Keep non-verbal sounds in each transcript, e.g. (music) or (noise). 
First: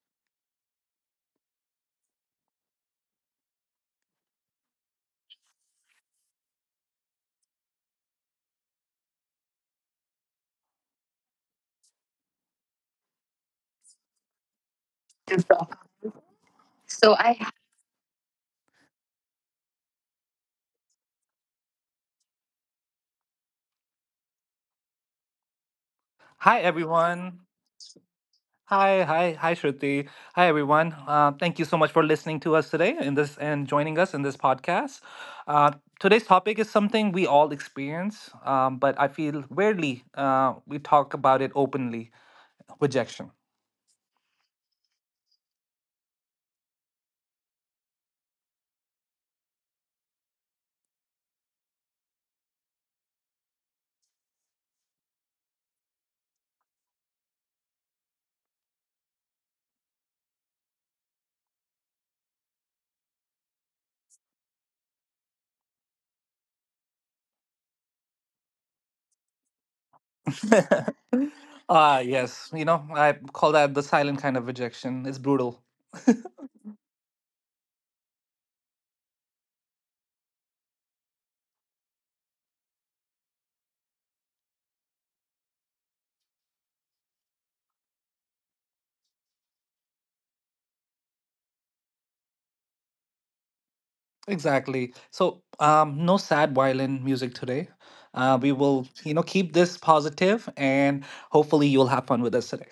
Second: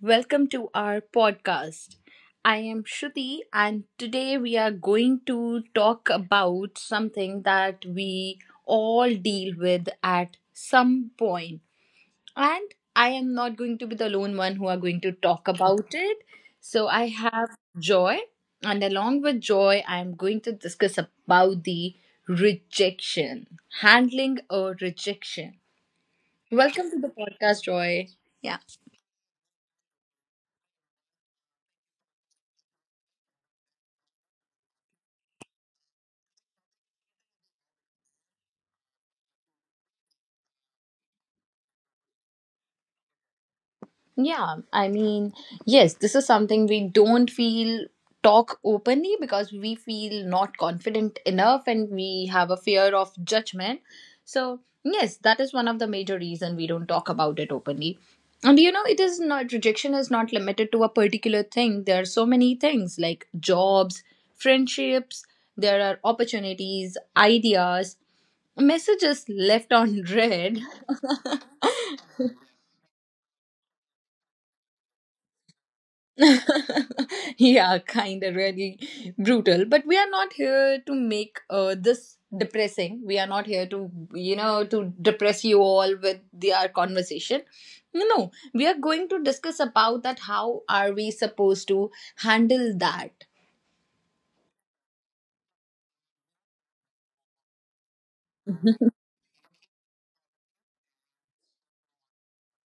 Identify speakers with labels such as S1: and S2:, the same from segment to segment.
S1: welcome to our podcast. I am Shruti, and today we are going to talk about something that we all deal with at some point. And I am not going to be the lone one who are going to talk
S2: So
S1: about it. So I have
S2: I
S1: Joy, and along with Joy, I am going to discuss about the rejection, handling a rejection.
S2: Hi
S1: Welcome to the
S2: everyone.
S1: podcast, Joy. Yeah.
S2: Hi Shruti. Hi everyone. Thank you so much for listening to us today in this and joining us in this podcast. Uh, Today's topic is something we all experience, but I feel rarely we talk about it openly. Rejection.
S1: Yeah, I mean, yes, this is something we don't feel talk openly because we feel not confident enough and we have a fear of judgment. So, yes, that is one of the major reason we don't talk about it openly. And you know, it is not rejection is not limited to a particular thing. There are so many things like jobs, friendships, there are opportunities, ideas, messages left on (laughs) read
S2: (laughs) Ah, yes. You know, I call that the silent kind of rejection. It's brutal.
S1: (laughs) yeah, kind of really brutal. But we are not here to make this depressing. We are not here to, you know, to depress you all with our conversation. No, we are going to discuss about that. How are we supposed to handle that?
S2: Exactly. So, no sad violin music today. We will, you know, keep this positive and hopefully you'll have fun with us today.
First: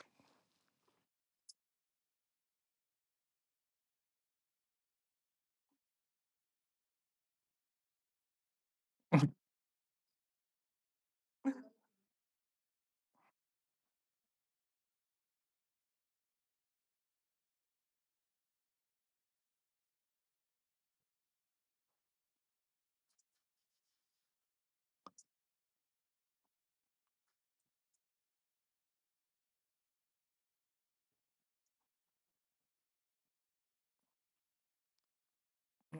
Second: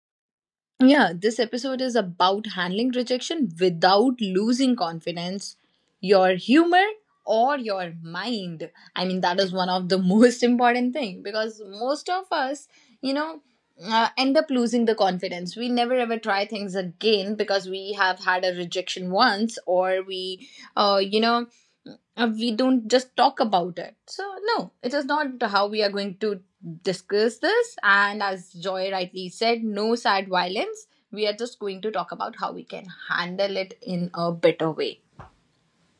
S1: Yeah, this episode is about handling rejection without losing confidence, your humor or your mind. I mean that
S2: (laughs)
S1: is one of the (laughs) most important thing because most of us, you know, end up losing the confidence. We never ever try things again because we have had a rejection once or we you know, we don't just talk about it. So no, it is not how we are going to discuss this. And as Joy rightly said, no sad violence. We are just going to talk about how we can handle it in a better way.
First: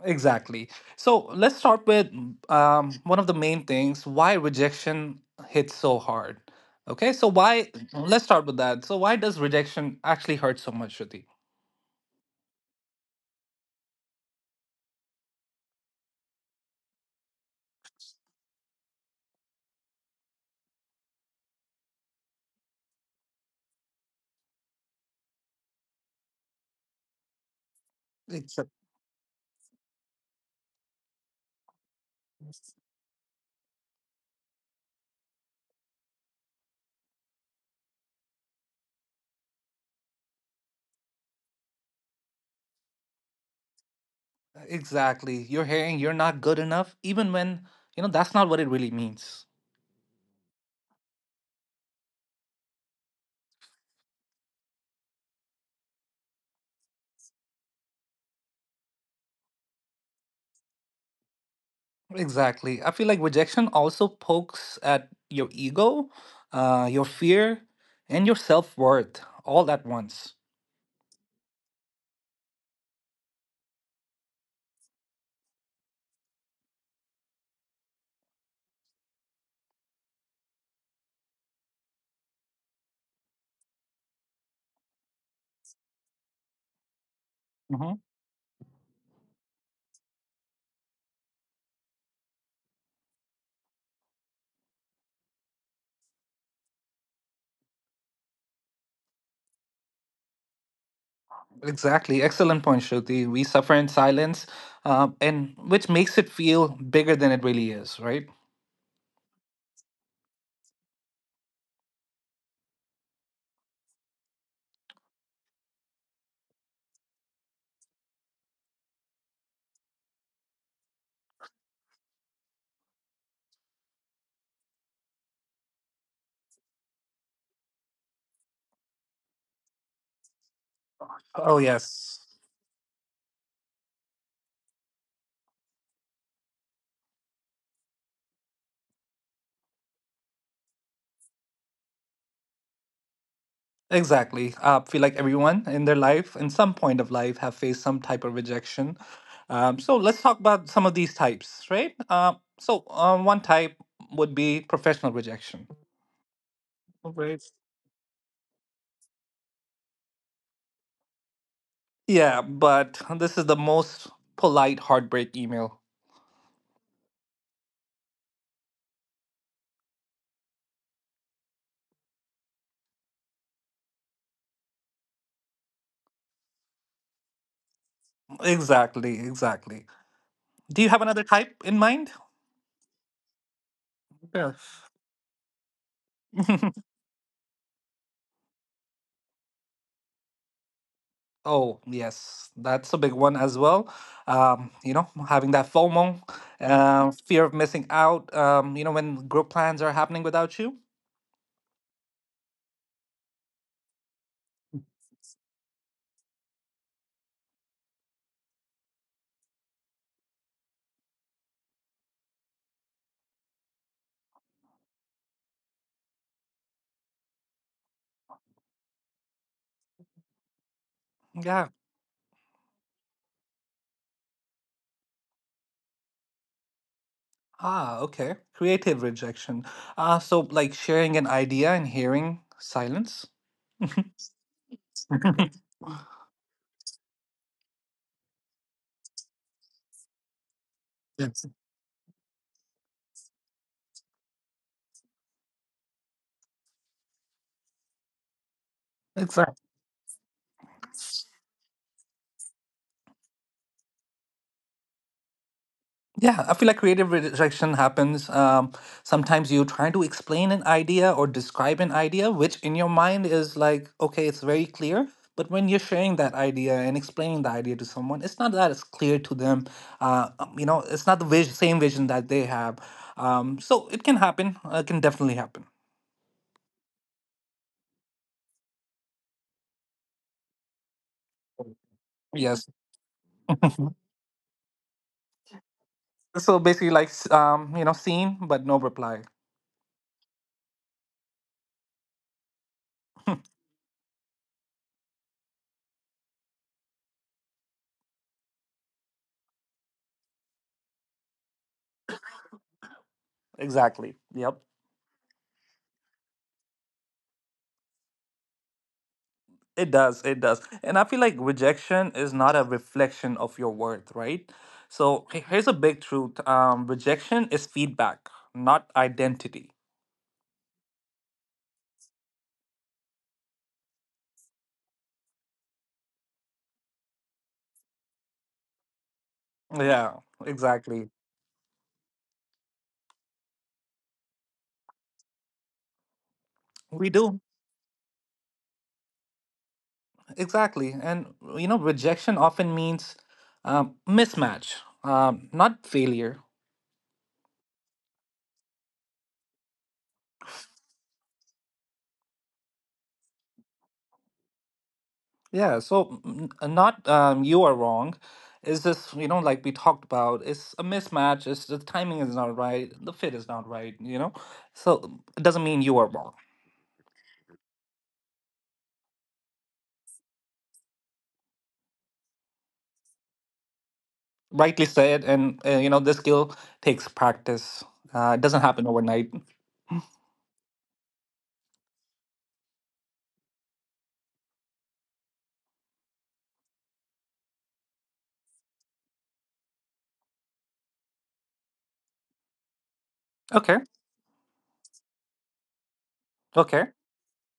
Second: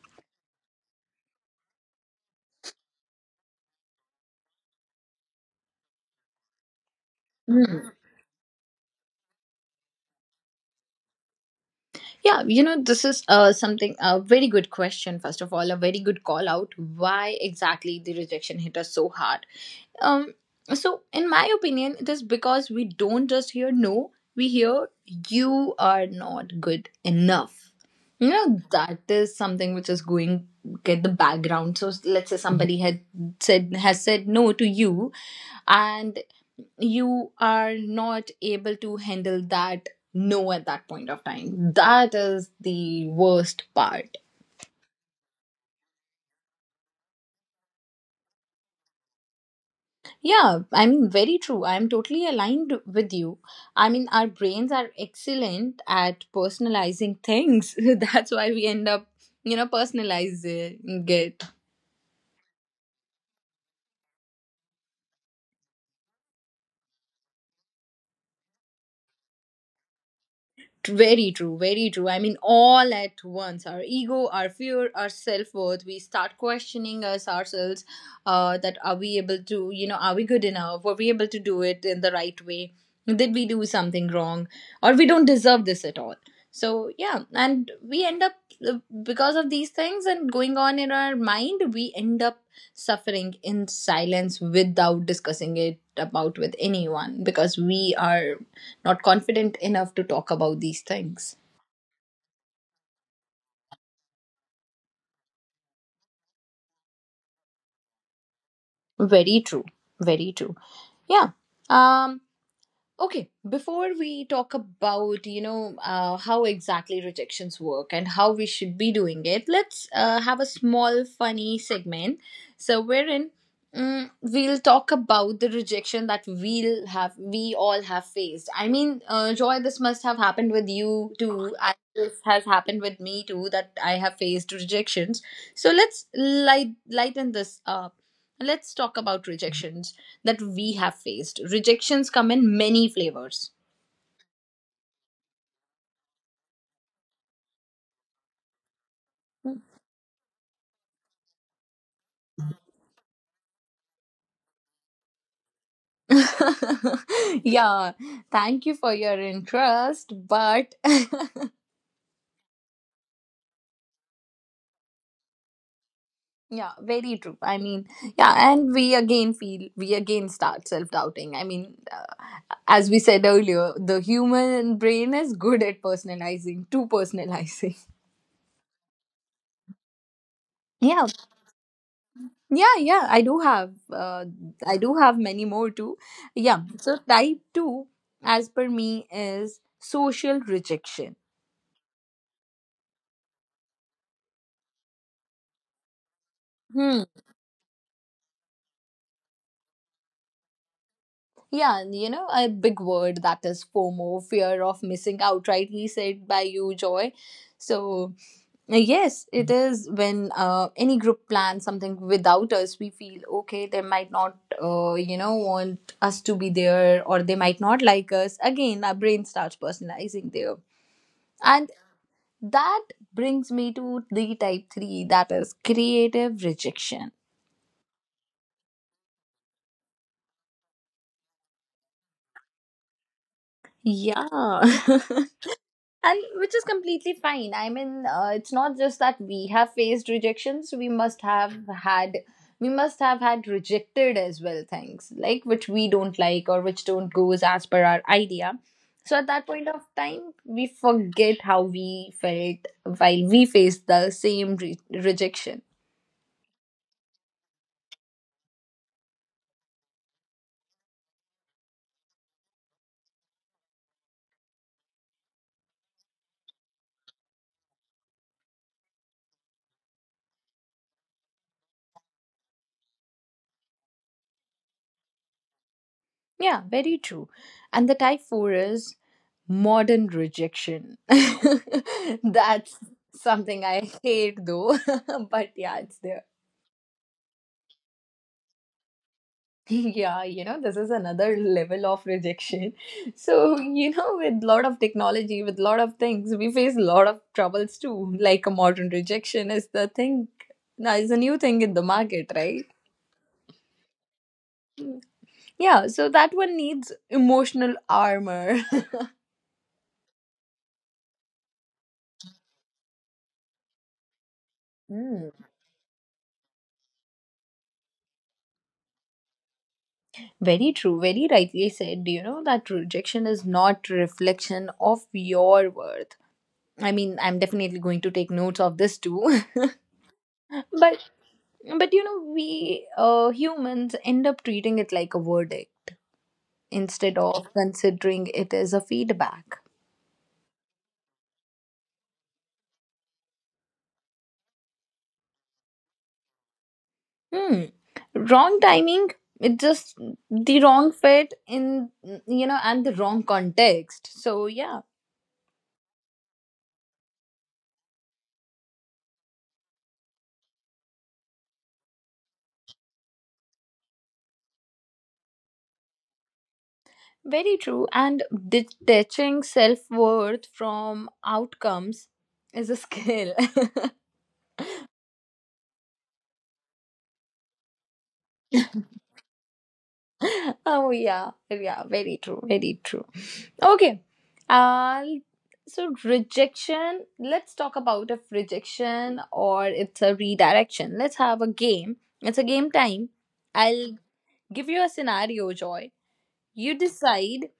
S2: Exactly. So, let's start with one of the main things why rejection hits so hard. Okay. So, why,
S1: Hmm.
S2: let's start with that. So, why does rejection actually hurt so much, Shruti?
S1: Yeah, you know, this is something, a very good question, first of all, a very good call out. Why exactly the rejection hit us so hard? Um, so, in my opinion, it is because we don't just hear no, we hear you are not good enough. You know,
S2: Exa-
S1: that is something which is going get the background. So let's say somebody had said has said no to you and you are not able to handle that no at that point of time. That is the worst part.
S2: Exactly. You're hearing you're not good enough, even when, you know, that's not what it really means.
S1: Yeah, I mean, very true. I'm totally aligned with you. I mean, our brains are excellent at personalizing things. (laughs) That's why we end up, you know, personalizing it.
S2: Exactly. I feel like rejection also pokes at your ego, your fear, and your self worth all at once.
S1: Very true, very true. I mean, all at once our ego, our fear, our self worth. We start questioning us ourselves that are we able to, you know, are we good enough? Were we able to do it in the right way? Did we do something wrong? Or we don't deserve this at all. So, yeah, and
S2: Hmm.
S1: we end up uh, because of these things and going on in our mind, we end up suffering in silence without discussing it about with anyone because we are not confident enough to talk about these things.
S2: Exactly. Excellent point, Shruti. We suffer in silence, and which makes it feel bigger than it really is, right?
S1: Very true, very true, yeah. um okay, before we talk about, you know, how exactly rejections work and how we should be doing it, let's have a small funny segment. So wherein we'll talk about the rejection that we all have faced. I mean, Joy, this must have happened with you too.
S2: Oh yes.
S1: This has happened with me too that I have faced rejections. So let's lighten this up. Let's talk about rejections that we have faced. Rejections come in many flavors.
S2: Exactly. I feel like everyone in their life, in some point of life, have faced some type of rejection. So let's talk about some of these types, right? One type would be professional rejection.
S1: (laughs)
S2: Right.
S1: Yeah, thank you for your interest, but
S2: Yeah, but this is the most polite heartbreak email.
S1: (laughs) yeah, very true. I mean, yeah, and we again feel we again start self doubting. I mean, as we said earlier, the human brain is good at personalizing. (laughs)
S2: Exactly, exactly. Do you have
S1: Yeah,
S2: another type in mind?
S1: yeah, yeah. I do have, uh,
S2: Yeah.
S1: I do have many more too. Yeah,
S2: (laughs)
S1: so type two, as per me, is social rejection.
S2: Oh, yes, that's a big one as well. You know, having that FOMO,
S1: Hmm.
S2: fear of missing out, you know, when group plans are happening without you.
S1: Yeah, and you know, a big word that is FOMO, fear of missing out, rightly said by you, Joy. So, yes, it is when any group plans something without us, we feel okay, they might not, you know, want us to be there or they might not like us. Again, our brain starts personalizing there. And
S2: Yeah.
S1: that brings me to the type three, that is creative rejection.
S2: Ah, okay. Creative rejection. So like sharing an idea and hearing silence.
S1: Yeah. (laughs)
S2: (laughs)
S1: And which is completely fine. I mean, it's not just that we have faced rejections, we must have had we must have had rejected as well, things like which we don't like or which don't goes as per our idea. So at that
S2: Yes.
S1: point of time we forget how we felt while we faced the same rejection.
S2: Yeah, I feel like creative rejection happens. Sometimes you're trying to explain an idea or describe an idea, which in your mind is like, okay, it's very clear. But when you're sharing that idea and explaining the idea to someone, it's not that it's clear to them. You know, it's not the same vision that they have. So it can happen. It can definitely happen.
S1: Yeah, very true. And the type 4 is modern rejection. (laughs)
S2: Yes.
S1: That's something
S2: (laughs)
S1: I hate though, (laughs) but yeah, it's there.
S2: So basically, like, you know, seen but no reply.
S1: (laughs) Yeah, you know, this is another (laughs) level of rejection. So you know, with lot of technology, with lot of things, we face a lot of troubles too. Like a modern rejection is the thing now, is a new thing in the market, right?
S2: Exactly. Yep.
S1: Yeah, so that one needs emotional armor. (laughs)
S2: It does, it does. And I feel like rejection is not a reflection of your worth, right? So
S1: Mm.
S2: here's a big truth. Rejection is feedback, not identity.
S1: Very true, very rightly said, you know, that rejection is not reflection of your worth. I mean, I'm definitely going to take notes of this too. (laughs)
S2: Yeah, exactly.
S1: but But you know, we humans end up treating it like a verdict
S2: We
S1: instead
S2: do.
S1: of considering it as a feedback.
S2: Exactly. And you know, rejection often means mismatch, not failure.
S1: Hmm. Wrong timing, it just the wrong fit in, you know, and the wrong context. So, yeah,
S2: Yeah, so not you are wrong. It's just, you know, like we talked about, it's a mismatch, it's the timing is not right, the fit is not right, you know? So it doesn't mean you are wrong.
S1: very true. And detaching self worth from outcomes is a skill.
S2: Rightly said, and you know, this skill takes practice. It doesn't happen overnight.
S1: (laughs) Oh, yeah, yeah, very true, very true. Okay. Uh, so rejection, let's talk about if rejection or it's a redirection. Let's have a game. It's a game time.
S2: Okay.
S1: I'll give you a scenario, Joy. You
S2: Okay.
S1: decide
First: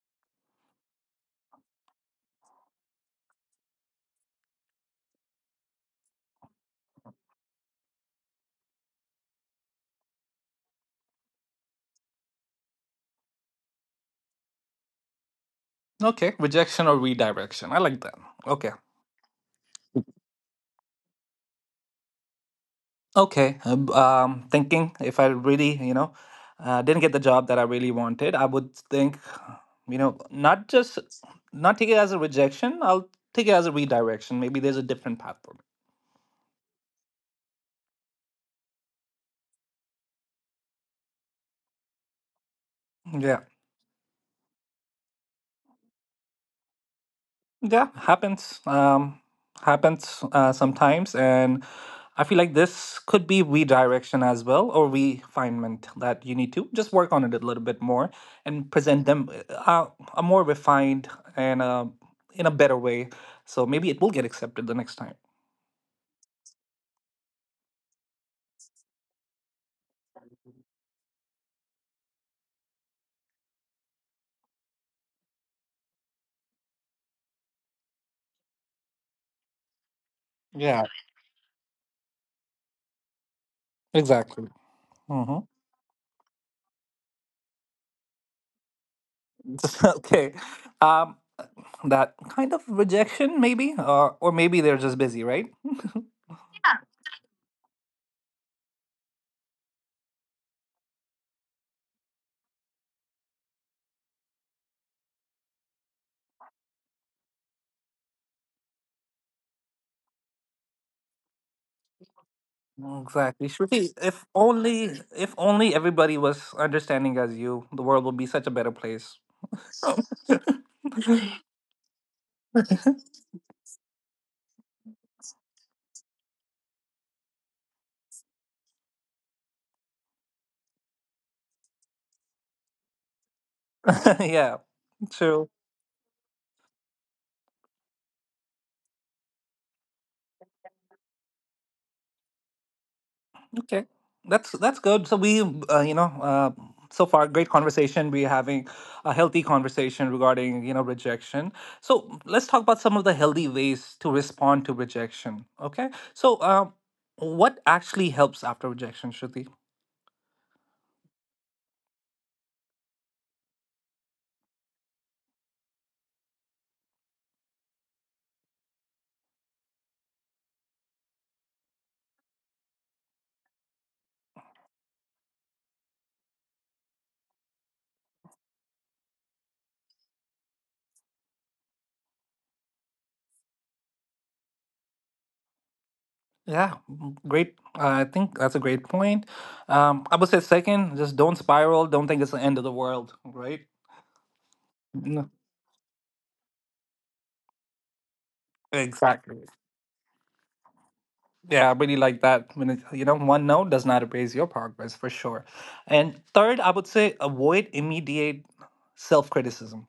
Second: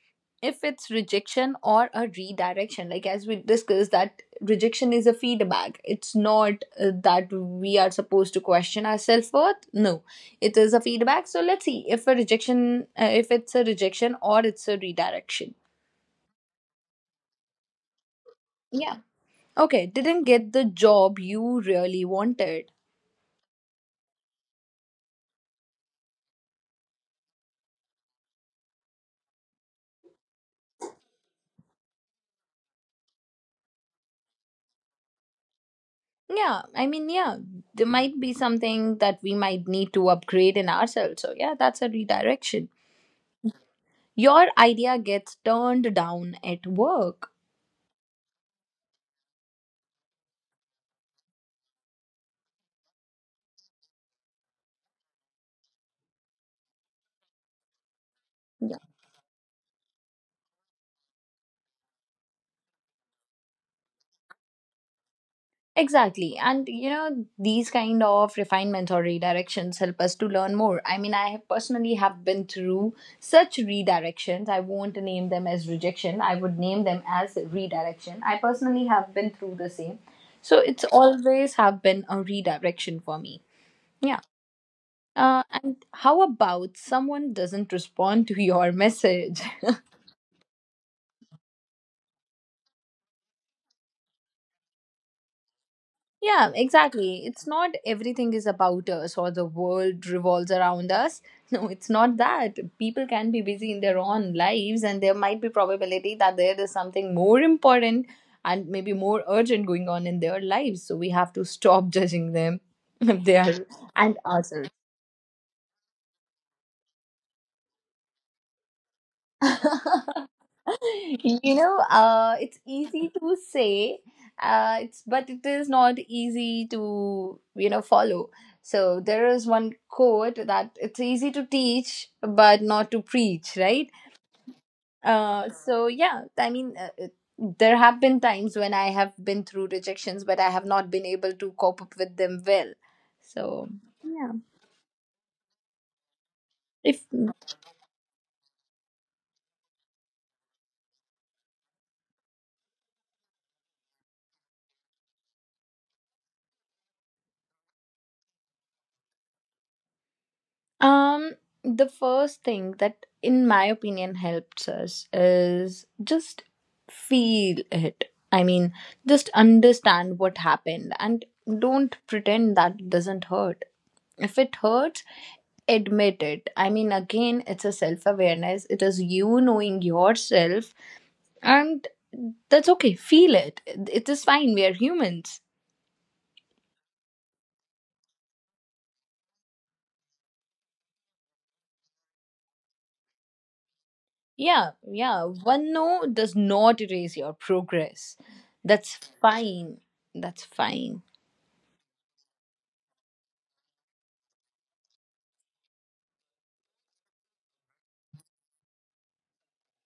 S1: if it's rejection or a redirection. Like as we discussed, that rejection is a feedback. It's not that we are supposed to question our self worth. No, it is a feedback. So let's see if a rejection, if it's a rejection or it's a redirection.
S2: Okay, rejection or redirection, I like that. Okay.
S1: Okay, didn't get the job you really wanted.
S2: Um, thinking if I really, you know, didn't get the job that I really wanted, I would think, you know, not just not take it as a rejection. I'll take it as a redirection. Maybe there's a different path for
S1: Yeah, I mean, yeah, there might be something that we might need to upgrade in ourselves. So, yeah, that's a redirection.
S2: me. Yeah.
S1: Your idea gets turned down at work.
S2: Yeah, happens. Happens sometimes, and I feel like this could be redirection as well, or refinement that you need to just work on it a little bit more and present them a more refined and in a better way. So maybe it will get accepted the next time.
S1: Exactly. And you know, these kind of refinements or redirections help us to learn more. I mean, I have personally have been through such redirections. I won't name them as rejection. I would name them as redirection. I personally have been through the same. So
S2: Yeah,
S1: it's always have been a redirection for me. Yeah.
S2: exactly. Hmm.
S1: And how about someone doesn't respond to your message? (laughs)
S2: (laughs) Okay. Um, that kind of rejection, maybe, or maybe they're just busy, right?
S1: Yeah, exactly. It's not everything is about us or the world revolves around us. (laughs) No, it's not that. People can be busy in their own lives and there might be probability that there is something more important and maybe more urgent going on in their lives. So we have to stop judging them (laughs) if they
S2: Exactly,
S1: are
S2: Shruti.
S1: and ourselves.
S2: If only everybody was understanding as you, the world would be such a better place.
S1: (laughs)
S2: (laughs)
S1: You know, it's easy to say, it's but it is not easy to, you know, follow. So there is one quote that it's easy to teach but not to preach, right?
S2: Yeah, true.
S1: So yeah, I mean, there have been times when I have been through rejections but I have not been able to cope up with them well. So
S2: Okay,
S1: yeah,
S2: that's good. So we, you know,
S1: if
S2: so far great conversation. We're having a healthy conversation regarding, you know, rejection. So let's talk about some of the healthy ways to respond to rejection. Okay, so what actually helps after rejection, Shruti?
S1: Um, the first thing that, in my opinion, helps us is just feel it. I mean, just understand what happened and don't pretend that it doesn't hurt. If it hurts, admit it. I mean, again, it's a self awareness, it is you knowing yourself, and that's okay. Feel it. It is fine. We are humans.
S2: Yeah, great. I think that's a great point. I would say second, just don't spiral. Don't think it's the end of the world, right?
S1: Yeah, yeah.
S2: No,
S1: One no does not erase your progress. That's
S2: exactly.
S1: fine. That's fine.
S2: Yeah, I really like that. When it, you know, one note does not erase your progress for sure. And third, I would say avoid immediate self criticism.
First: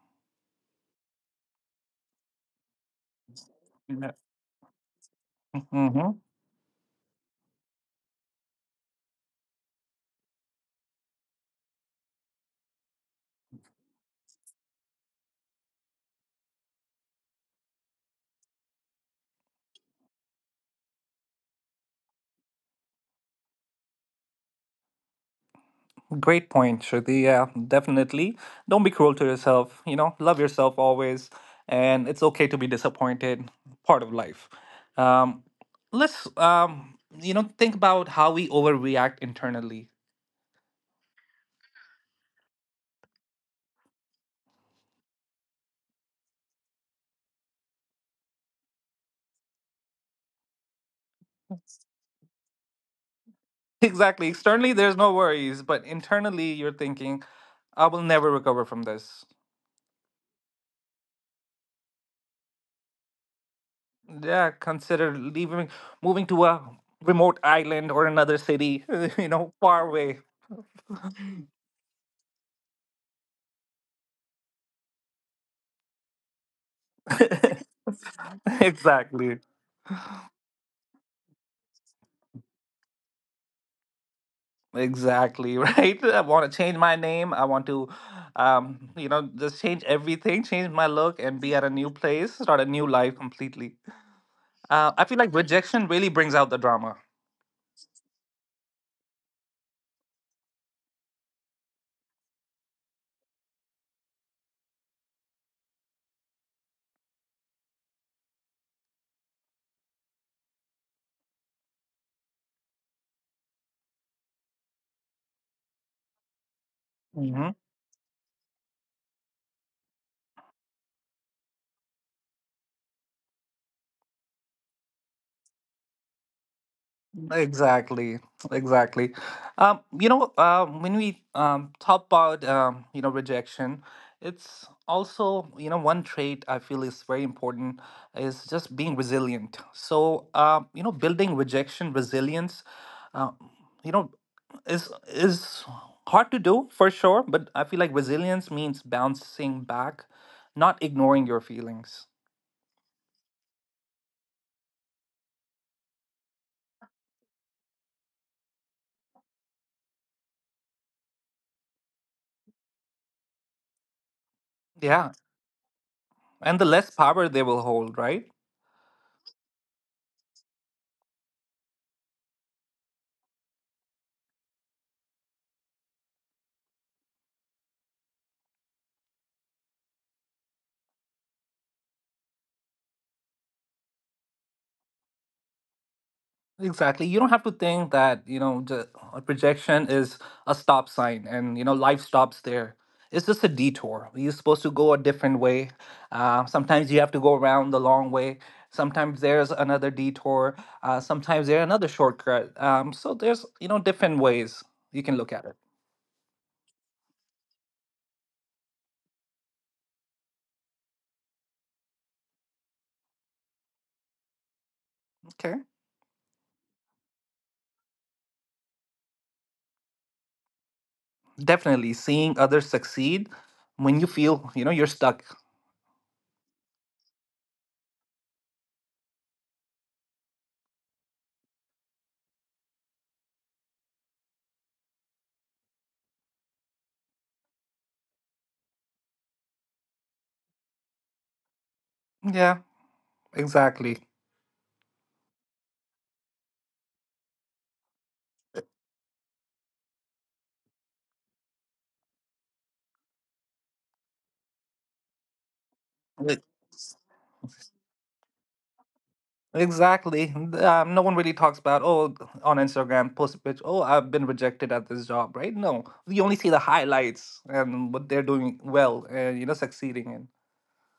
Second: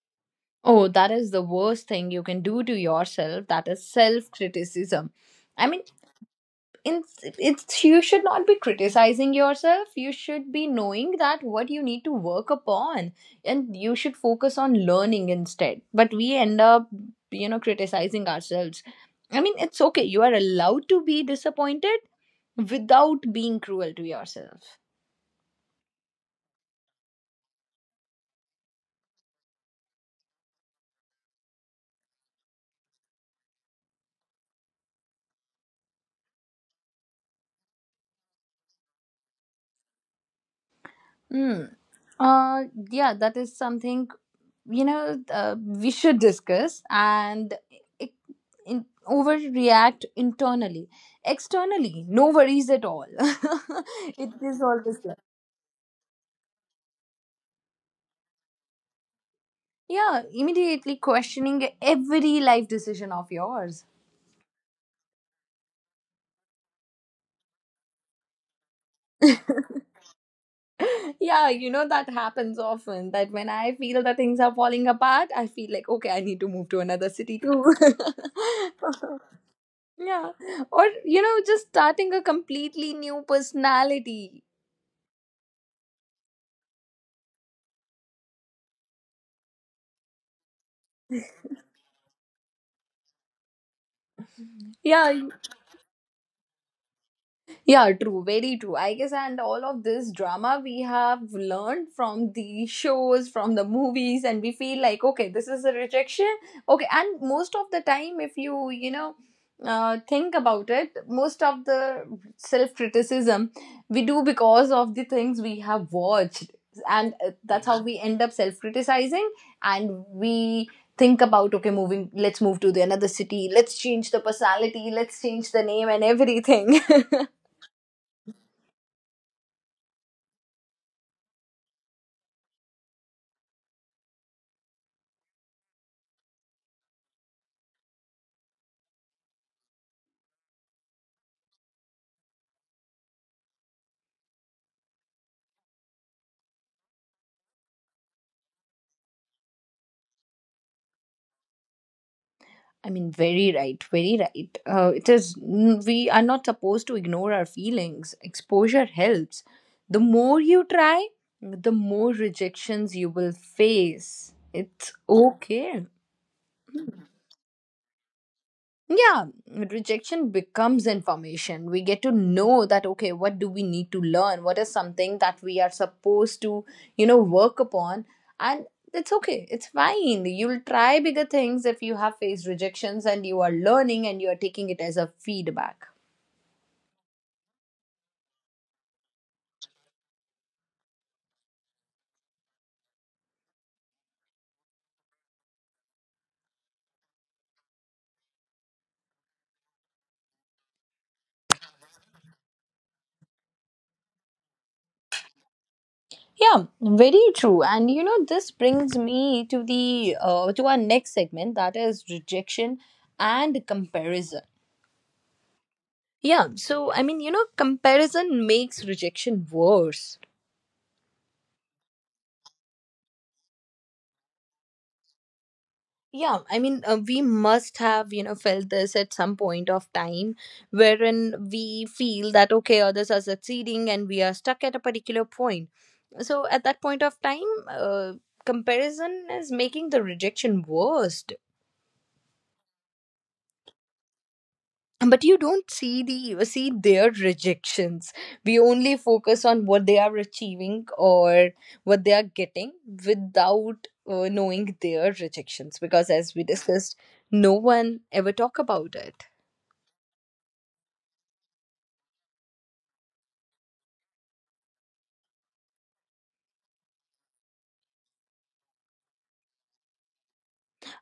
S1: Oh, that is the worst thing you can do to yourself. That is
S2: Yeah.
S1: self criticism. I mean, in, it's you should not be criticizing yourself, you should be knowing that what you need to work upon and you should focus on learning instead. But we end up, you know, criticizing ourselves. I mean, it's okay, you are allowed to be disappointed without being cruel to yourself.
S2: Great point, Shruti. Yeah, definitely. Don't be cruel to yourself. You know, love yourself always, and it's okay to be disappointed. Part of life. Um, let's, you know, think about how we overreact internally. (laughs)
S1: Hmm. Uh, yeah, that is something, you know, we should discuss. And it, overreact internally, externally no worries at all. (laughs)
S2: Exactly.
S1: It is
S2: Externally, there's
S1: always
S2: no
S1: there,
S2: worries, but internally, you're thinking, "I will never recover from this."
S1: yeah, immediately questioning every life decision of yours.
S2: Yeah, consider leaving, moving to a remote island or another city. (laughs) You know, far away.
S1: (laughs) Yeah, you know, that happens often, that when I feel that things are falling apart, I feel like okay, I need to move to another city too.
S2: (laughs)
S1: (laughs)
S2: Exactly.
S1: Yeah, or you know, just starting a completely new personality.
S2: Exactly, (laughs) right? I want to change my name. I want to, you know, just change everything, change my look, and be at a new place, start a new life completely. I
S1: Yeah.
S2: feel like rejection really brings out the drama.
S1: Yeah, true, very true. I guess, and all of this drama we have learned from the shows, from the movies, and we feel like, okay, this is a rejection. Okay, and most of the time, if you think about it, most of the self criticism we do because of the things we have watched, and
S2: Hmm.
S1: that's how we end up self criticizing, and we think about, okay, moving let's move to the another city, let's change the personality, let's change the name and everything.
S2: Exactly, exactly. Um, when we talk about, you know, rejection, it's also, you know, one trait I feel is very important is just being resilient. So, you know, building rejection resilience. Uh, you know, is hard to do for sure, but I feel like resilience means bouncing back, not ignoring your feelings.
S1: I mean, very right, very right. It is, we are not supposed to ignore our feelings. Exposure helps. The more you try, the more rejections you will face. It's
S2: Yeah,
S1: okay.
S2: and the less power they will hold, right?
S1: Yeah. Rejection becomes information. We get to know that, okay, what do we need to learn, what is something that we are supposed to work upon. And it's okay, it's fine, you'll try bigger things if you have faced rejections and you are learning and you are taking it as a feedback.
S2: Exactly. You don't have to think that, you know, the a projection is a stop sign and, you know, life stops there. It's just a detour. You're supposed to go a different way. Sometimes you have to go around the long way, sometimes there's another detour, sometimes there's another shortcut. So there's, you know, different ways you can look at it.
S1: Yeah, very true. And you know, this brings me to the to our next segment, that is rejection and comparison.
S2: Okay.
S1: Yeah, so I mean, comparison makes rejection worse.
S2: Definitely seeing others succeed when you feel, you know, you're stuck.
S1: Yeah, I mean, we must have, felt this at some point of time, wherein we feel that, okay, others are succeeding and we are stuck at a particular point. So at that point of time, uh, comparison is making the rejection worst.
S2: Yeah, exactly.
S1: But you don't see their rejections. We only focus on what they are achieving or what they are getting without knowing their rejections. Because as we
S2: Like-
S1: discussed, no one ever talk about it.
S2: Exactly. No one really talks about, oh, on Instagram, post a picture, oh, I've been rejected at this job, right? No, you only see the highlights and what they're doing well and, you know, succeeding in.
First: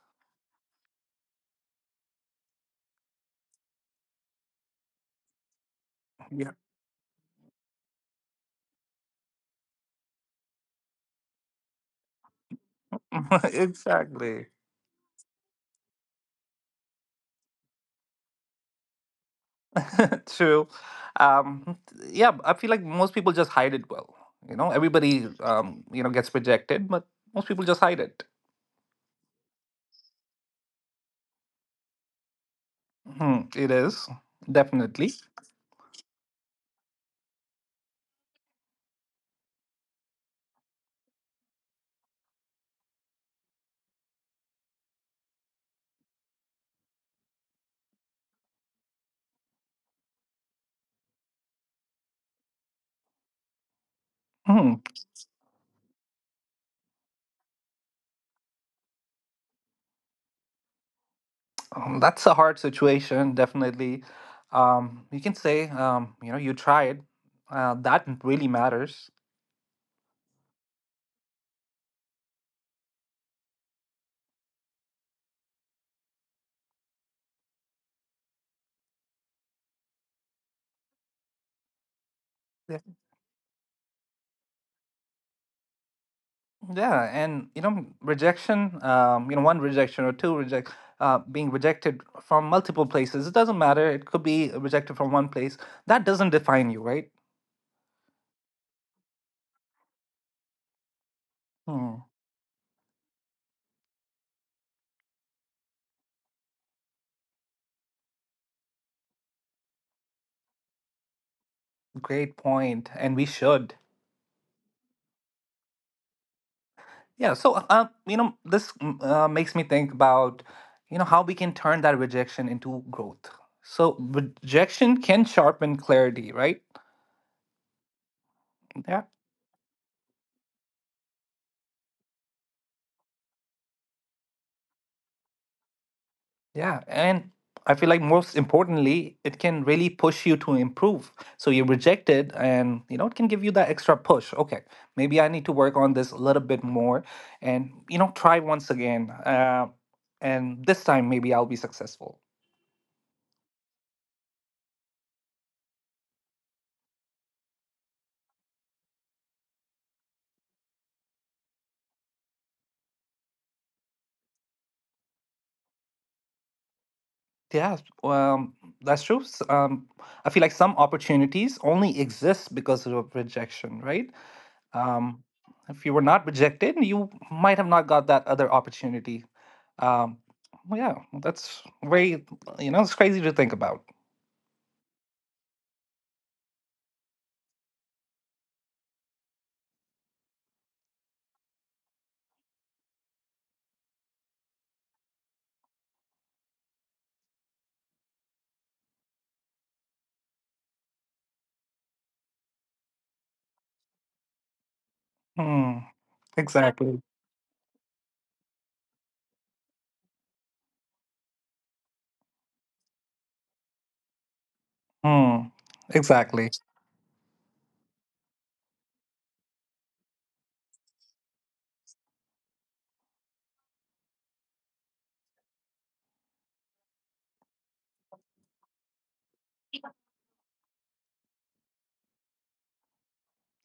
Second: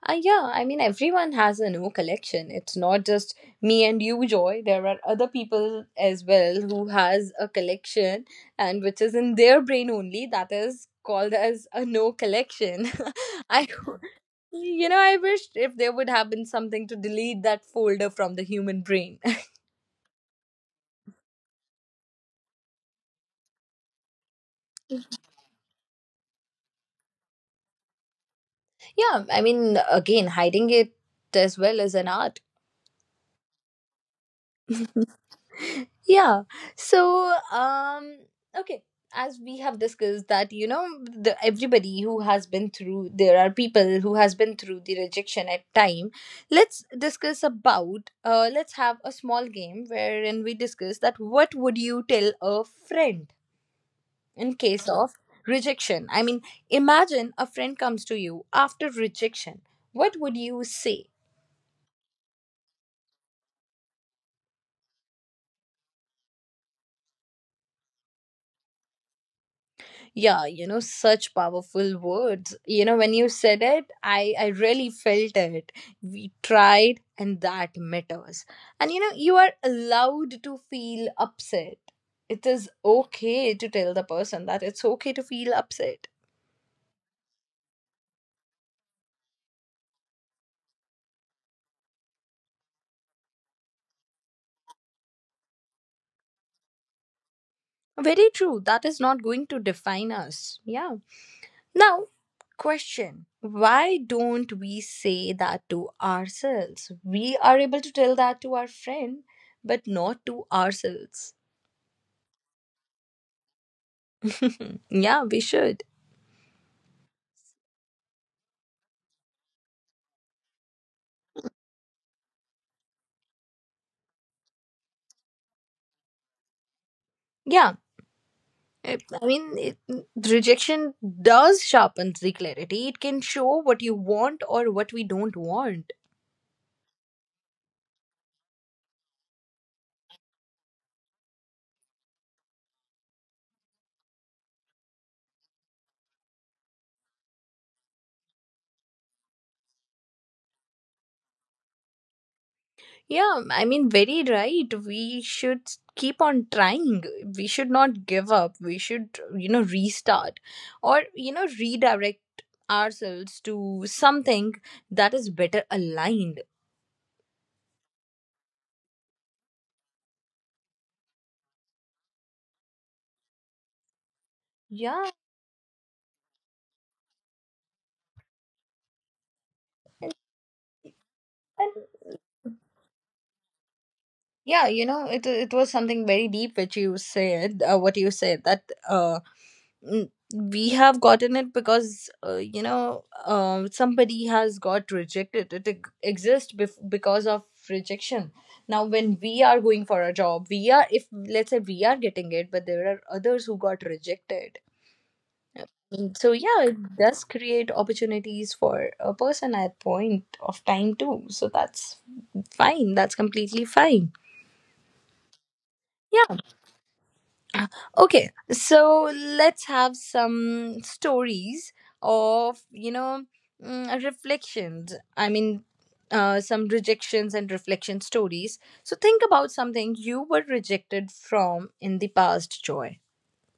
S1: Yeah, I mean, everyone has a new collection. It's not just me and you, Joy. There are other people as
S2: Yeah,
S1: well who has a collection and which is in their brain only. That is called as a no collection. (laughs)
S2: (laughs)
S1: I,
S2: exactly.
S1: I wish if there would have been something to delete that folder from the human brain.
S2: (laughs) True. Um, yeah, I feel like most people just hide it well. You know,
S1: (laughs) Yeah,
S2: everybody, you know, gets rejected, but most people just hide it.
S1: I mean, again, hiding it as well is an art.
S2: Hmm, it is, definitely.
S1: Yeah, so okay, as we have discussed that, everybody who has been through there are people who has been through the rejection at time. Let's discuss about let's have a small game wherein we discuss that what would you tell a friend in
S2: Hmm.
S1: case of rejection. I mean, imagine a friend comes to you after rejection, what would you say?
S2: Um, that's a hard situation. Definitely, you can say, you know, you tried. That really matters.
S1: Yeah, you know, such powerful words. When you said it, I really felt it. We tried, and that matters. And you are allowed to feel upset. It is
S2: Yeah.
S1: okay to tell the person that it's okay to feel upset.
S2: Yeah, and you know rejection. You know one rejection or two reject. Being rejected from multiple places. It doesn't matter. It could be rejected from one place. That doesn't define you, right?
S1: Very true. That is not going to define us. Yeah.
S2: Hmm.
S1: Now, question. Why don't we say that to ourselves? We are able to tell that to our friend, but not to ourselves.
S2: Great point, and we should.
S1: Yeah, we should.
S2: Yeah, so you know, this makes me think about, you know, how we can turn that rejection into growth. So rejection can sharpen clarity, right?
S1: Yeah.
S2: Yeah,
S1: I mean, rejection does sharpen the clarity. It can show what you want or what we don't want.
S2: yeah, and I feel like most importantly, it can really push you to improve. So you're rejected, and you know it can give you that extra push. Okay, maybe I need to work on this a little bit more, and you know try once again, and this time maybe I'll be successful.
S1: Yeah, I mean, very right. We should keep on trying. We should not give up. We should, restart or, redirect ourselves to something that is better aligned.
S2: Yeah, um, that's true. Um, I feel like some opportunities only exist because of rejection, right?
S1: Yeah.
S2: Um, if you were not rejected, you might have not got that other opportunity. Um, well, yeah, well, that's
S1: And
S2: very, you know, it's crazy to think about.
S1: yeah, it was something very deep which you said, what you said that. Mm, we have gotten it because somebody has got rejected. It exists because of rejection. Now when we are going for a job, we are if let's say we are getting it, but there are others who got rejected.
S2: Hmm,
S1: So yeah, it
S2: exactly.
S1: does create opportunities for a person at point of time too, so that's fine, that's completely fine.
S2: Hmm,
S1: Yeah.
S2: exactly.
S1: Okay, so let's have some stories of, reflections. I mean, some rejections and reflection stories. So think about something you were rejected from in the past, Joy.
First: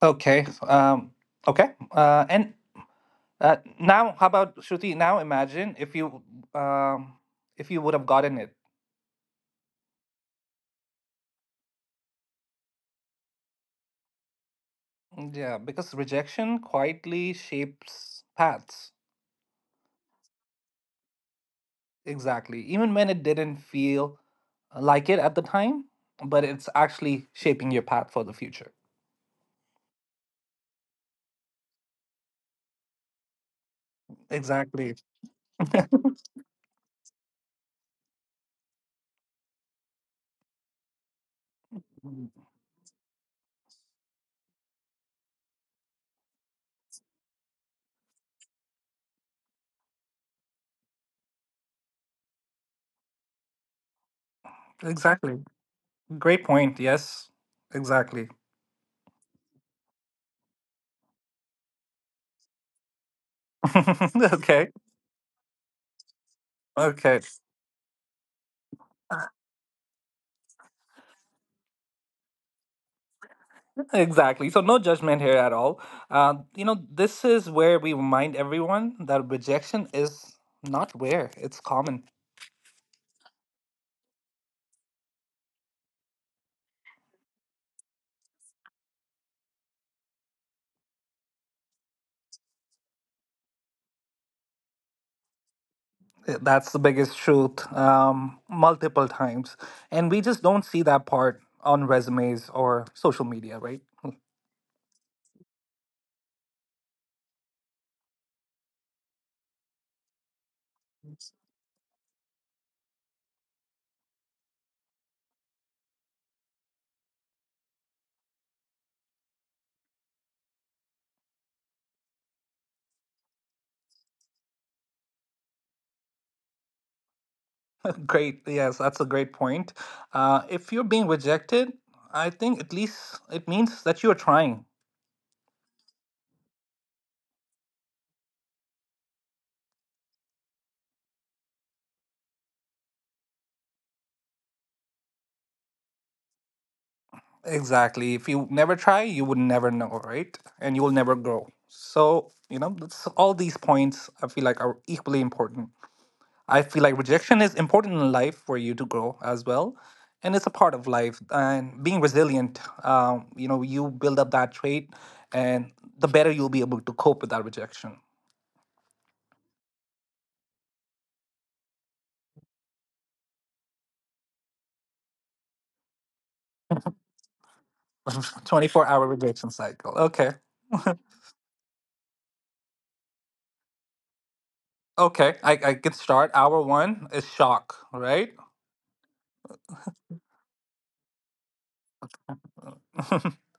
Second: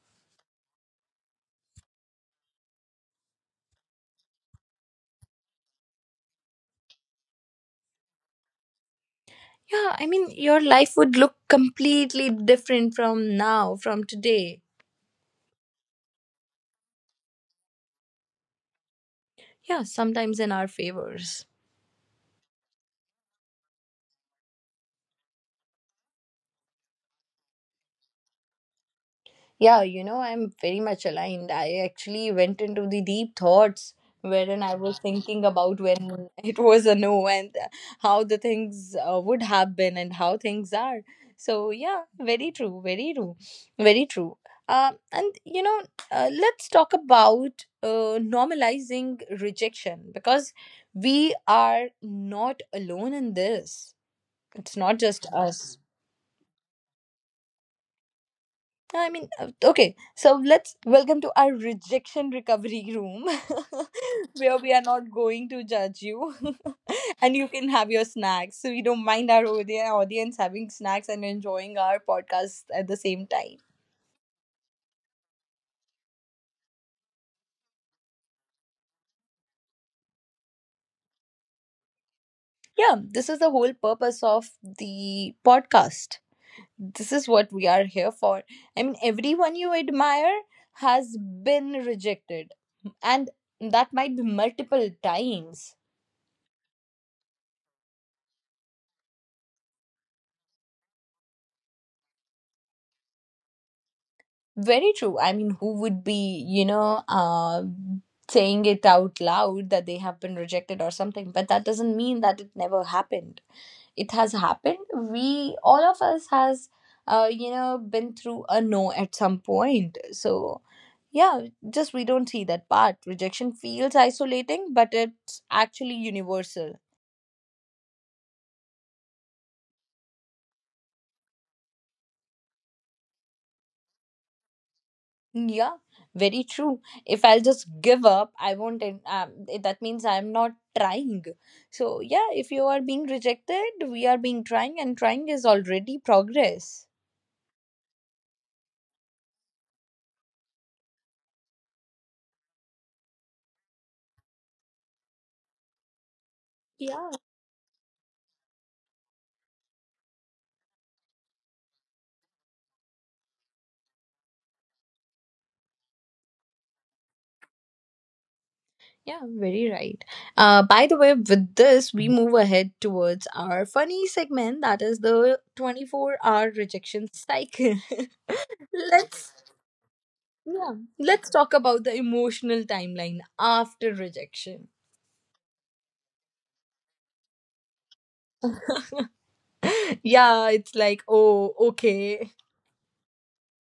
S2: Okay. Okay. And now, how about Shruti? Now, imagine um, if you would have gotten it.
S1: Yeah, I mean, your life would look completely different from now, from today.
S2: Yeah, because rejection quietly shapes paths.
S1: Yeah, sometimes in our favors.
S2: Exactly. Even when it didn't feel like it at the time, but it's actually shaping your path for the future.
S1: Yeah, I'm very much aligned. I actually went into the deep thoughts wherein I
S2: Exactly.
S1: was thinking about
S2: (laughs)
S1: when (laughs) it was a no and how the things would have been and how things are. So, yeah,
S2: Mm,
S1: very true, very true, very true. And let's talk about normalizing rejection, because we are not alone in this. It's not just
S2: exactly.
S1: us.
S2: Great point. Yes. Exactly.
S1: I mean, okay, so let's welcome to our rejection recovery room, (laughs)
S2: (laughs)
S1: where
S2: Okay.
S1: we are not going to judge you, (laughs)
S2: Okay.
S1: and you can have your snacks. So we don't mind our audience having snacks and enjoying our podcast at the same time.
S2: Exactly. So, no judgment here at all. You know, this is where we remind everyone that rejection is not rare, it's common.
S1: Yeah, this is the whole purpose of the podcast. This is what we are here for. I mean, everyone you admire has been rejected, and that might be multiple times.
S2: That's the biggest truth, multiple times. And we just don't see that part on resumes or social media, right?
S1: Very true. I mean, who would be, saying it out loud that they have been rejected or something? But that doesn't mean that it never happened. It has happened. We, all of us, has, been through a no at some point. So, yeah, just we don't see that part. Rejection feels isolating, but it's actually universal.
S2: (laughs) Great. Yes, that's a great point. If you're being rejected, I think at least it means that you are trying.
S1: Yeah, very true. If I'll just give up, I won't. That means I'm not trying. So, yeah, if you are being rejected, we are being trying, and trying is already progress.
S2: Exactly. If you never try, you would never know, right? And you will never grow. So, you know, all these points I feel like are equally important. I feel like
S1: Yeah.
S2: rejection is important in life for you to grow as well. And it's a part of life. And being resilient, you know, you build up that trait, and the better you'll be able to cope with that rejection.
S1: Yeah, very right. By the way, with this, we move ahead towards our funny segment, that is the 24-hour rejection cycle. (laughs)
S2: (laughs) 24-hour
S1: let's
S2: rejection cycle. Okay.
S1: yeah,
S2: (laughs)
S1: let's talk about the emotional timeline after rejection.
S2: Okay. I can start. Hour one is shock, right?
S1: (laughs) Yeah, it's like, oh, okay.
S2: (laughs)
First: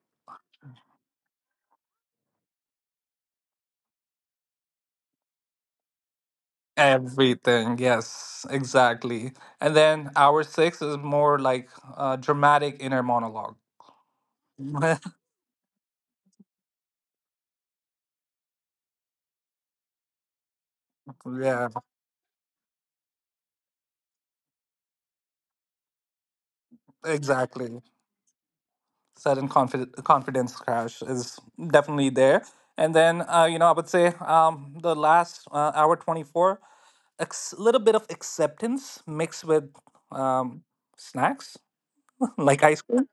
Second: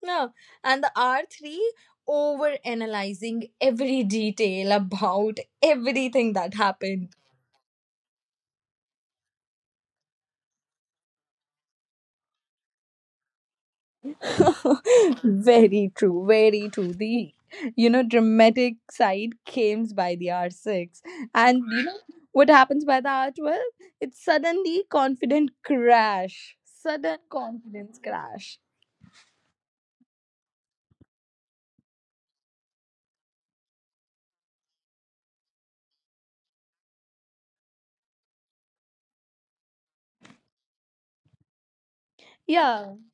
S1: No, and the R3, over analyzing every detail about everything that happened.
S2: Everything. Yes, exactly. And then hour six is more like dramatic inner monologue. (laughs)
S1: (laughs) Very true, very true. The dramatic side comes by the R6, and
S2: Yeah,
S1: you know what happens by the R12? It's suddenly confident crash, sudden
S2: exactly.
S1: confidence crash.
S2: Confidence crash is definitely there. And then, you know, I would say the last hour 24, a little bit of acceptance mixed with um, snacks (laughs) like ice
S1: Yeah.
S2: cream.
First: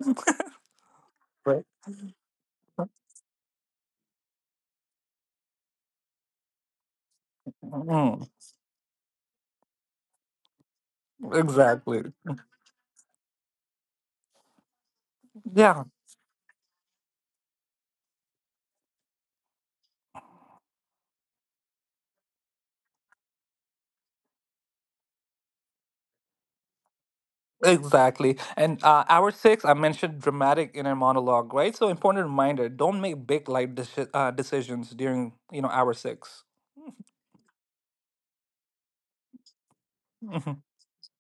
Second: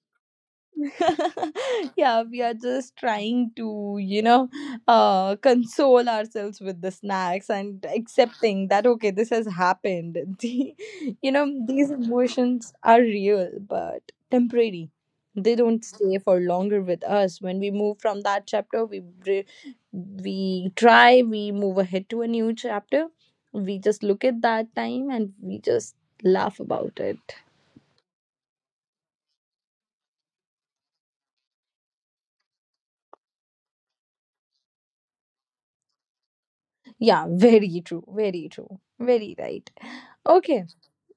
S2: Right.
S1: (laughs) Yeah, we are just trying to, console ourselves with the snacks and
S2: Mm,
S1: accepting that, okay, this has happened. (laughs) The, these
S2: exactly.
S1: emotions are real, but temporary. They
S2: Yeah,
S1: don't stay for longer with us. When we move from that chapter, we try, we move ahead to a new chapter. We just look at that time and we just laugh about it.
S2: exactly. And hour six, I mentioned dramatic inner monologue, right? So important reminder: don't make big life decisions during, you know, hour 6.
S1: Yeah, (laughs) very true, very true, very right.
S2: Mhm.
S1: Okay,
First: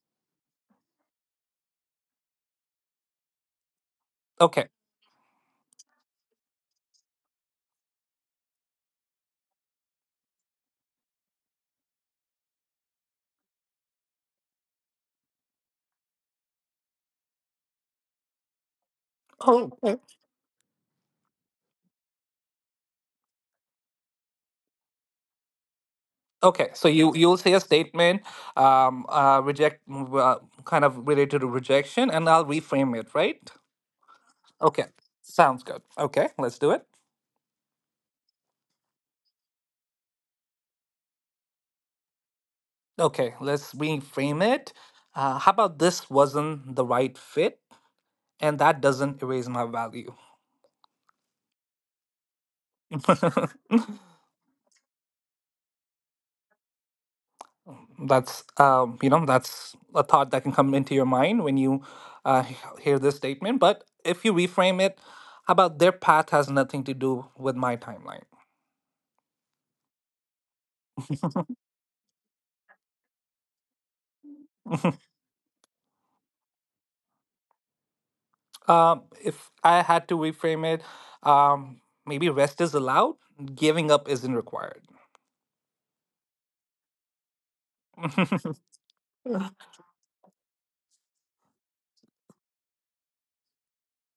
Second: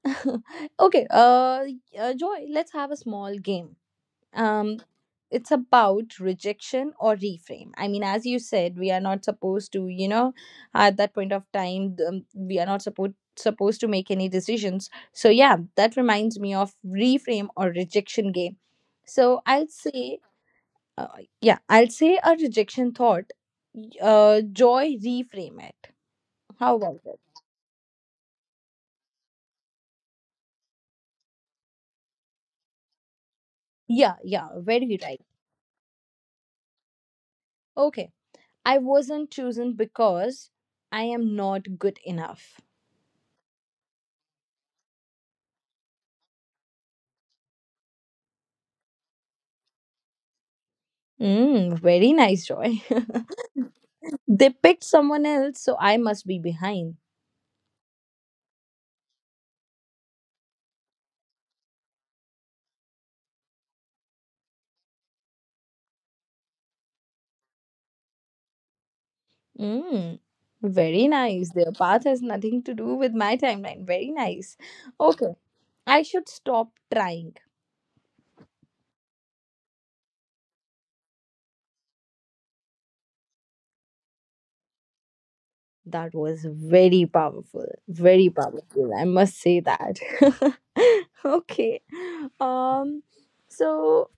S1: (laughs) okay. Joy, let's have a small game.
S2: Okay.
S1: Um, it's about rejection or reframe. I mean, as you said, we are not supposed to, at that point of time, we are not supposed to make any decisions. So yeah, that reminds me of reframe or rejection game. So
S2: Oh.
S1: uh, yeah, I'll say a rejection thought. Joy, reframe it.
S2: Okay,
S1: How
S2: so
S1: about
S2: you
S1: it?
S2: you'll say a statement, um, kind of related to rejection, and I'll reframe it, right?
S1: Yeah, yeah,
S2: Okay,
S1: very right.
S2: sounds good. Okay, let's do it.
S1: Okay. I wasn't chosen because I am not good enough.
S2: Okay, let's reframe it. How about this wasn't the right fit, and that doesn't erase my value.
S1: Mm, very nice, Joy.
S2: (laughs)
S1: (laughs) They picked someone else, so I must be behind.
S2: that's You know, that's a thought that can come into your mind when you hear this statement. But if you reframe it, how about their path has nothing to do with my timeline?
S1: Mm, very nice. Their path has nothing to do with my timeline. Very nice.
S2: (laughs)
S1: Okay. I should stop trying.
S2: If I had to reframe it, maybe rest is allowed, giving up isn't required.
S1: That was very powerful. Very
S2: (laughs)
S1: powerful. I must say that. (laughs) Okay. Um so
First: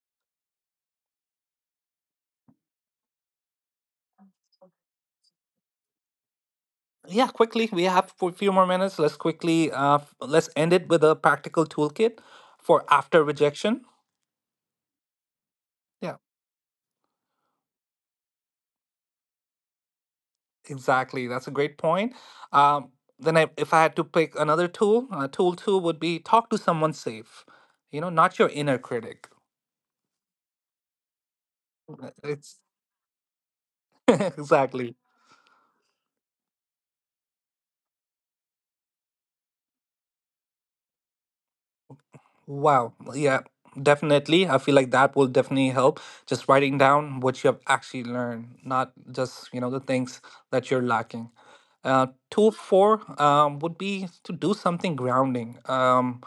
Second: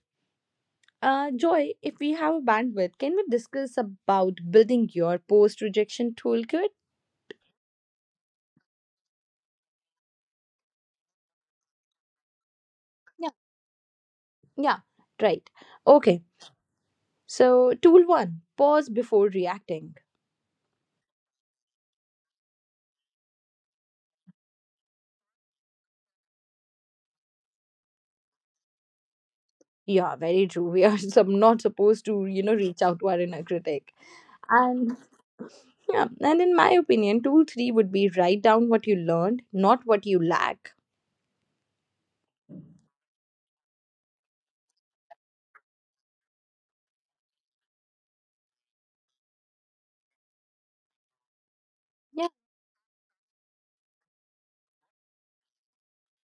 S1: Uh, Joy, if we have a bandwidth, can we discuss about building your post rejection toolkit?
S2: Yeah, quickly, we have a few more minutes. Let's quickly, let's end it with a practical toolkit for after
S1: Yeah.
S2: rejection.
S1: Yeah, right.
S2: Yeah,
S1: Okay. So, tool one, pause before reacting.
S2: exactly. That's a great point. Um, then, if I had to pick another tool, tool two would be talk to someone safe. You know, not your inner critic.
S1: Yeah, very true. (laughs) We are not supposed to,
S2: It's
S1: reach out to our inner critic.
S2: (laughs) exactly.
S1: And yeah, and in my opinion, tool three would be write down what you learned, not what you lack.
S2: Wow. Yeah, definitely. I feel like that will definitely help. Just writing down what you have actually learned, not just, you know, the things that you're lacking.
S1: Yeah,
S2: Two of four would be to do something grounding.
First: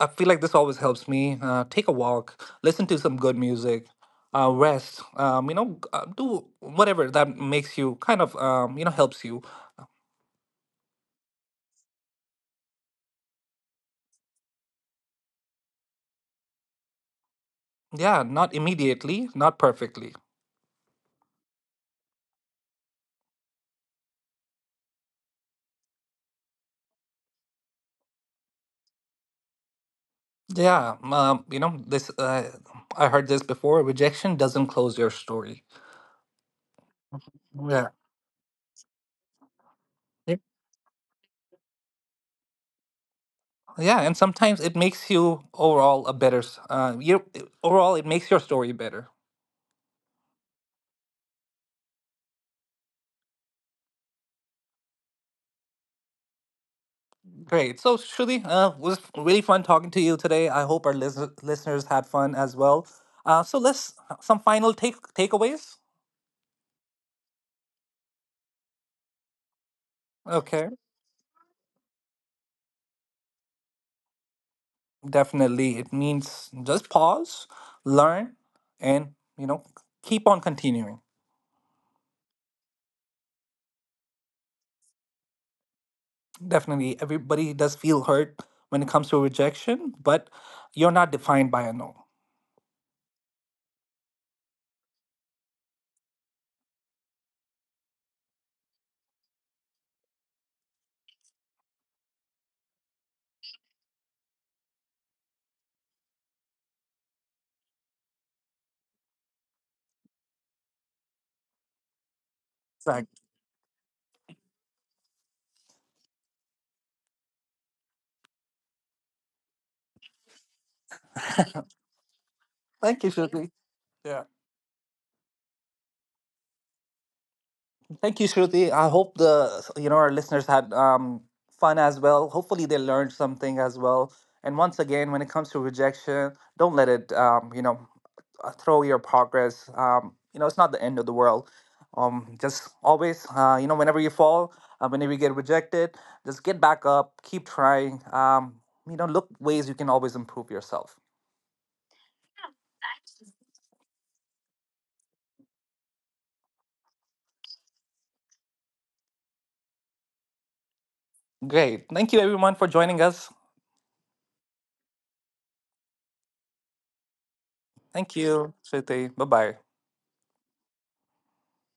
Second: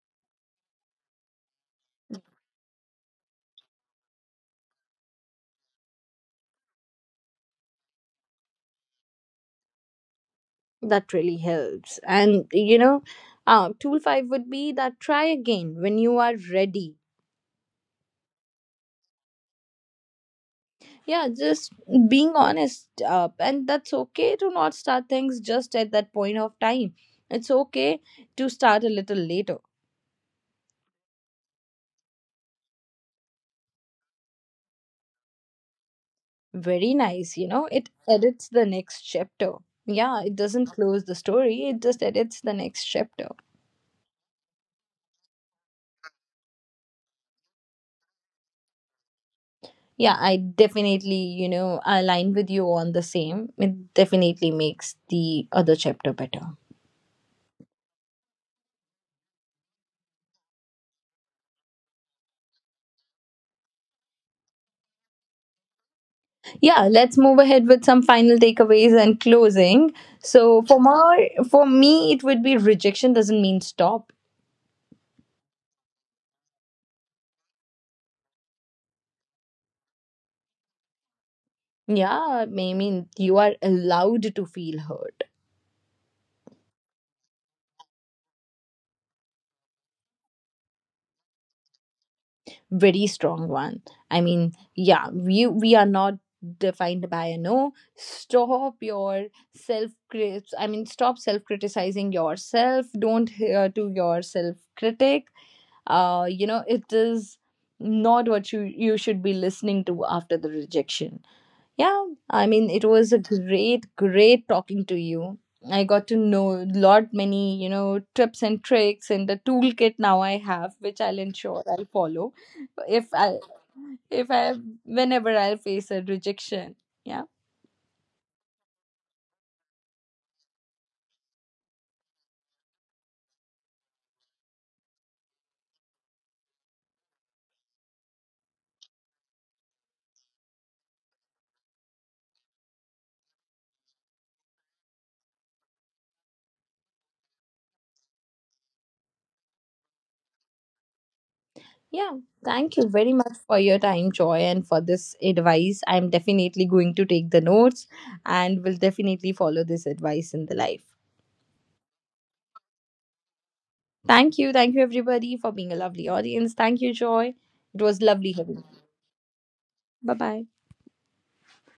S2: I feel like this always helps me. Take a walk, listen to some good music, rest. Um, do whatever that makes you kind of, you know, helps you.
S1: that really helps. And tool five would be that try again when you are ready.
S2: Yeah, not immediately, not perfectly.
S1: Yeah, just being honest. And that's okay to not start things just at that point of time. It's okay to start a little later.
S2: Yeah, you know this. I heard this before. Rejection doesn't close your story.
S1: Very nice.
S2: Yeah,
S1: It edits the next chapter. Yeah,
S2: yeah,
S1: it doesn't close the story, it just edits the next chapter.
S2: yeah, and sometimes it makes you overall a better. S- you overall it makes your story better.
S1: Yeah, I definitely, align with you on the same. It definitely makes the other chapter better.
S2: Great. So Shruti, was really fun talking to you today. I hope our listeners had fun as well. So let's some final takeaways.
S1: Yeah, let's move ahead with some final takeaways and closing. So
S2: Okay,
S1: for for me, it would be rejection doesn't mean stop.
S2: definitely. It means just pause, learn, and you know keep on continuing.
S1: Yeah, I mean, you are allowed to feel hurt.
S2: Definitely, everybody does feel hurt when it comes to rejection, but you're not defined by a no.
S1: Very strong one. I mean, yeah, we are not defined by a no. Stop your self crit, I mean, stop self criticizing yourself. Don't hear to your self critic. It is not what you should be listening to after the rejection. Yeah, I mean, it was a
S2: Exactly.
S1: great, great talking to you. I got to know a lot many, tips and tricks and the toolkit now I have, which I'll ensure I'll follow
S2: Thank
S1: if
S2: you, (laughs)
S1: I,
S2: Shruti. Yeah.
S1: if I, whenever I'll face a rejection. Yeah.
S2: Thank you, Shruti. I hope the you know our listeners had fun as well. Hopefully, they learned something as well. And once again, when it comes to rejection, don't let it you know throw your progress. You know, it's not the end of the world. Just always, you know, whenever you fall, whenever you get rejected, just get back up, keep trying. You know, look ways you can always improve yourself.
S1: Yeah. Thank you very much for your time, Joy, and for this advice. I'm definitely going to take the notes and will definitely follow this advice in the life.
S2: Great. Thank you, everyone, for joining us.
S1: Thank you. Thank you, everybody, for being a lovely audience. Thank you, Joy. It was
S2: Thank
S1: lovely
S2: you,
S1: having you.
S2: Shruti. Bye bye.
S1: Bye bye.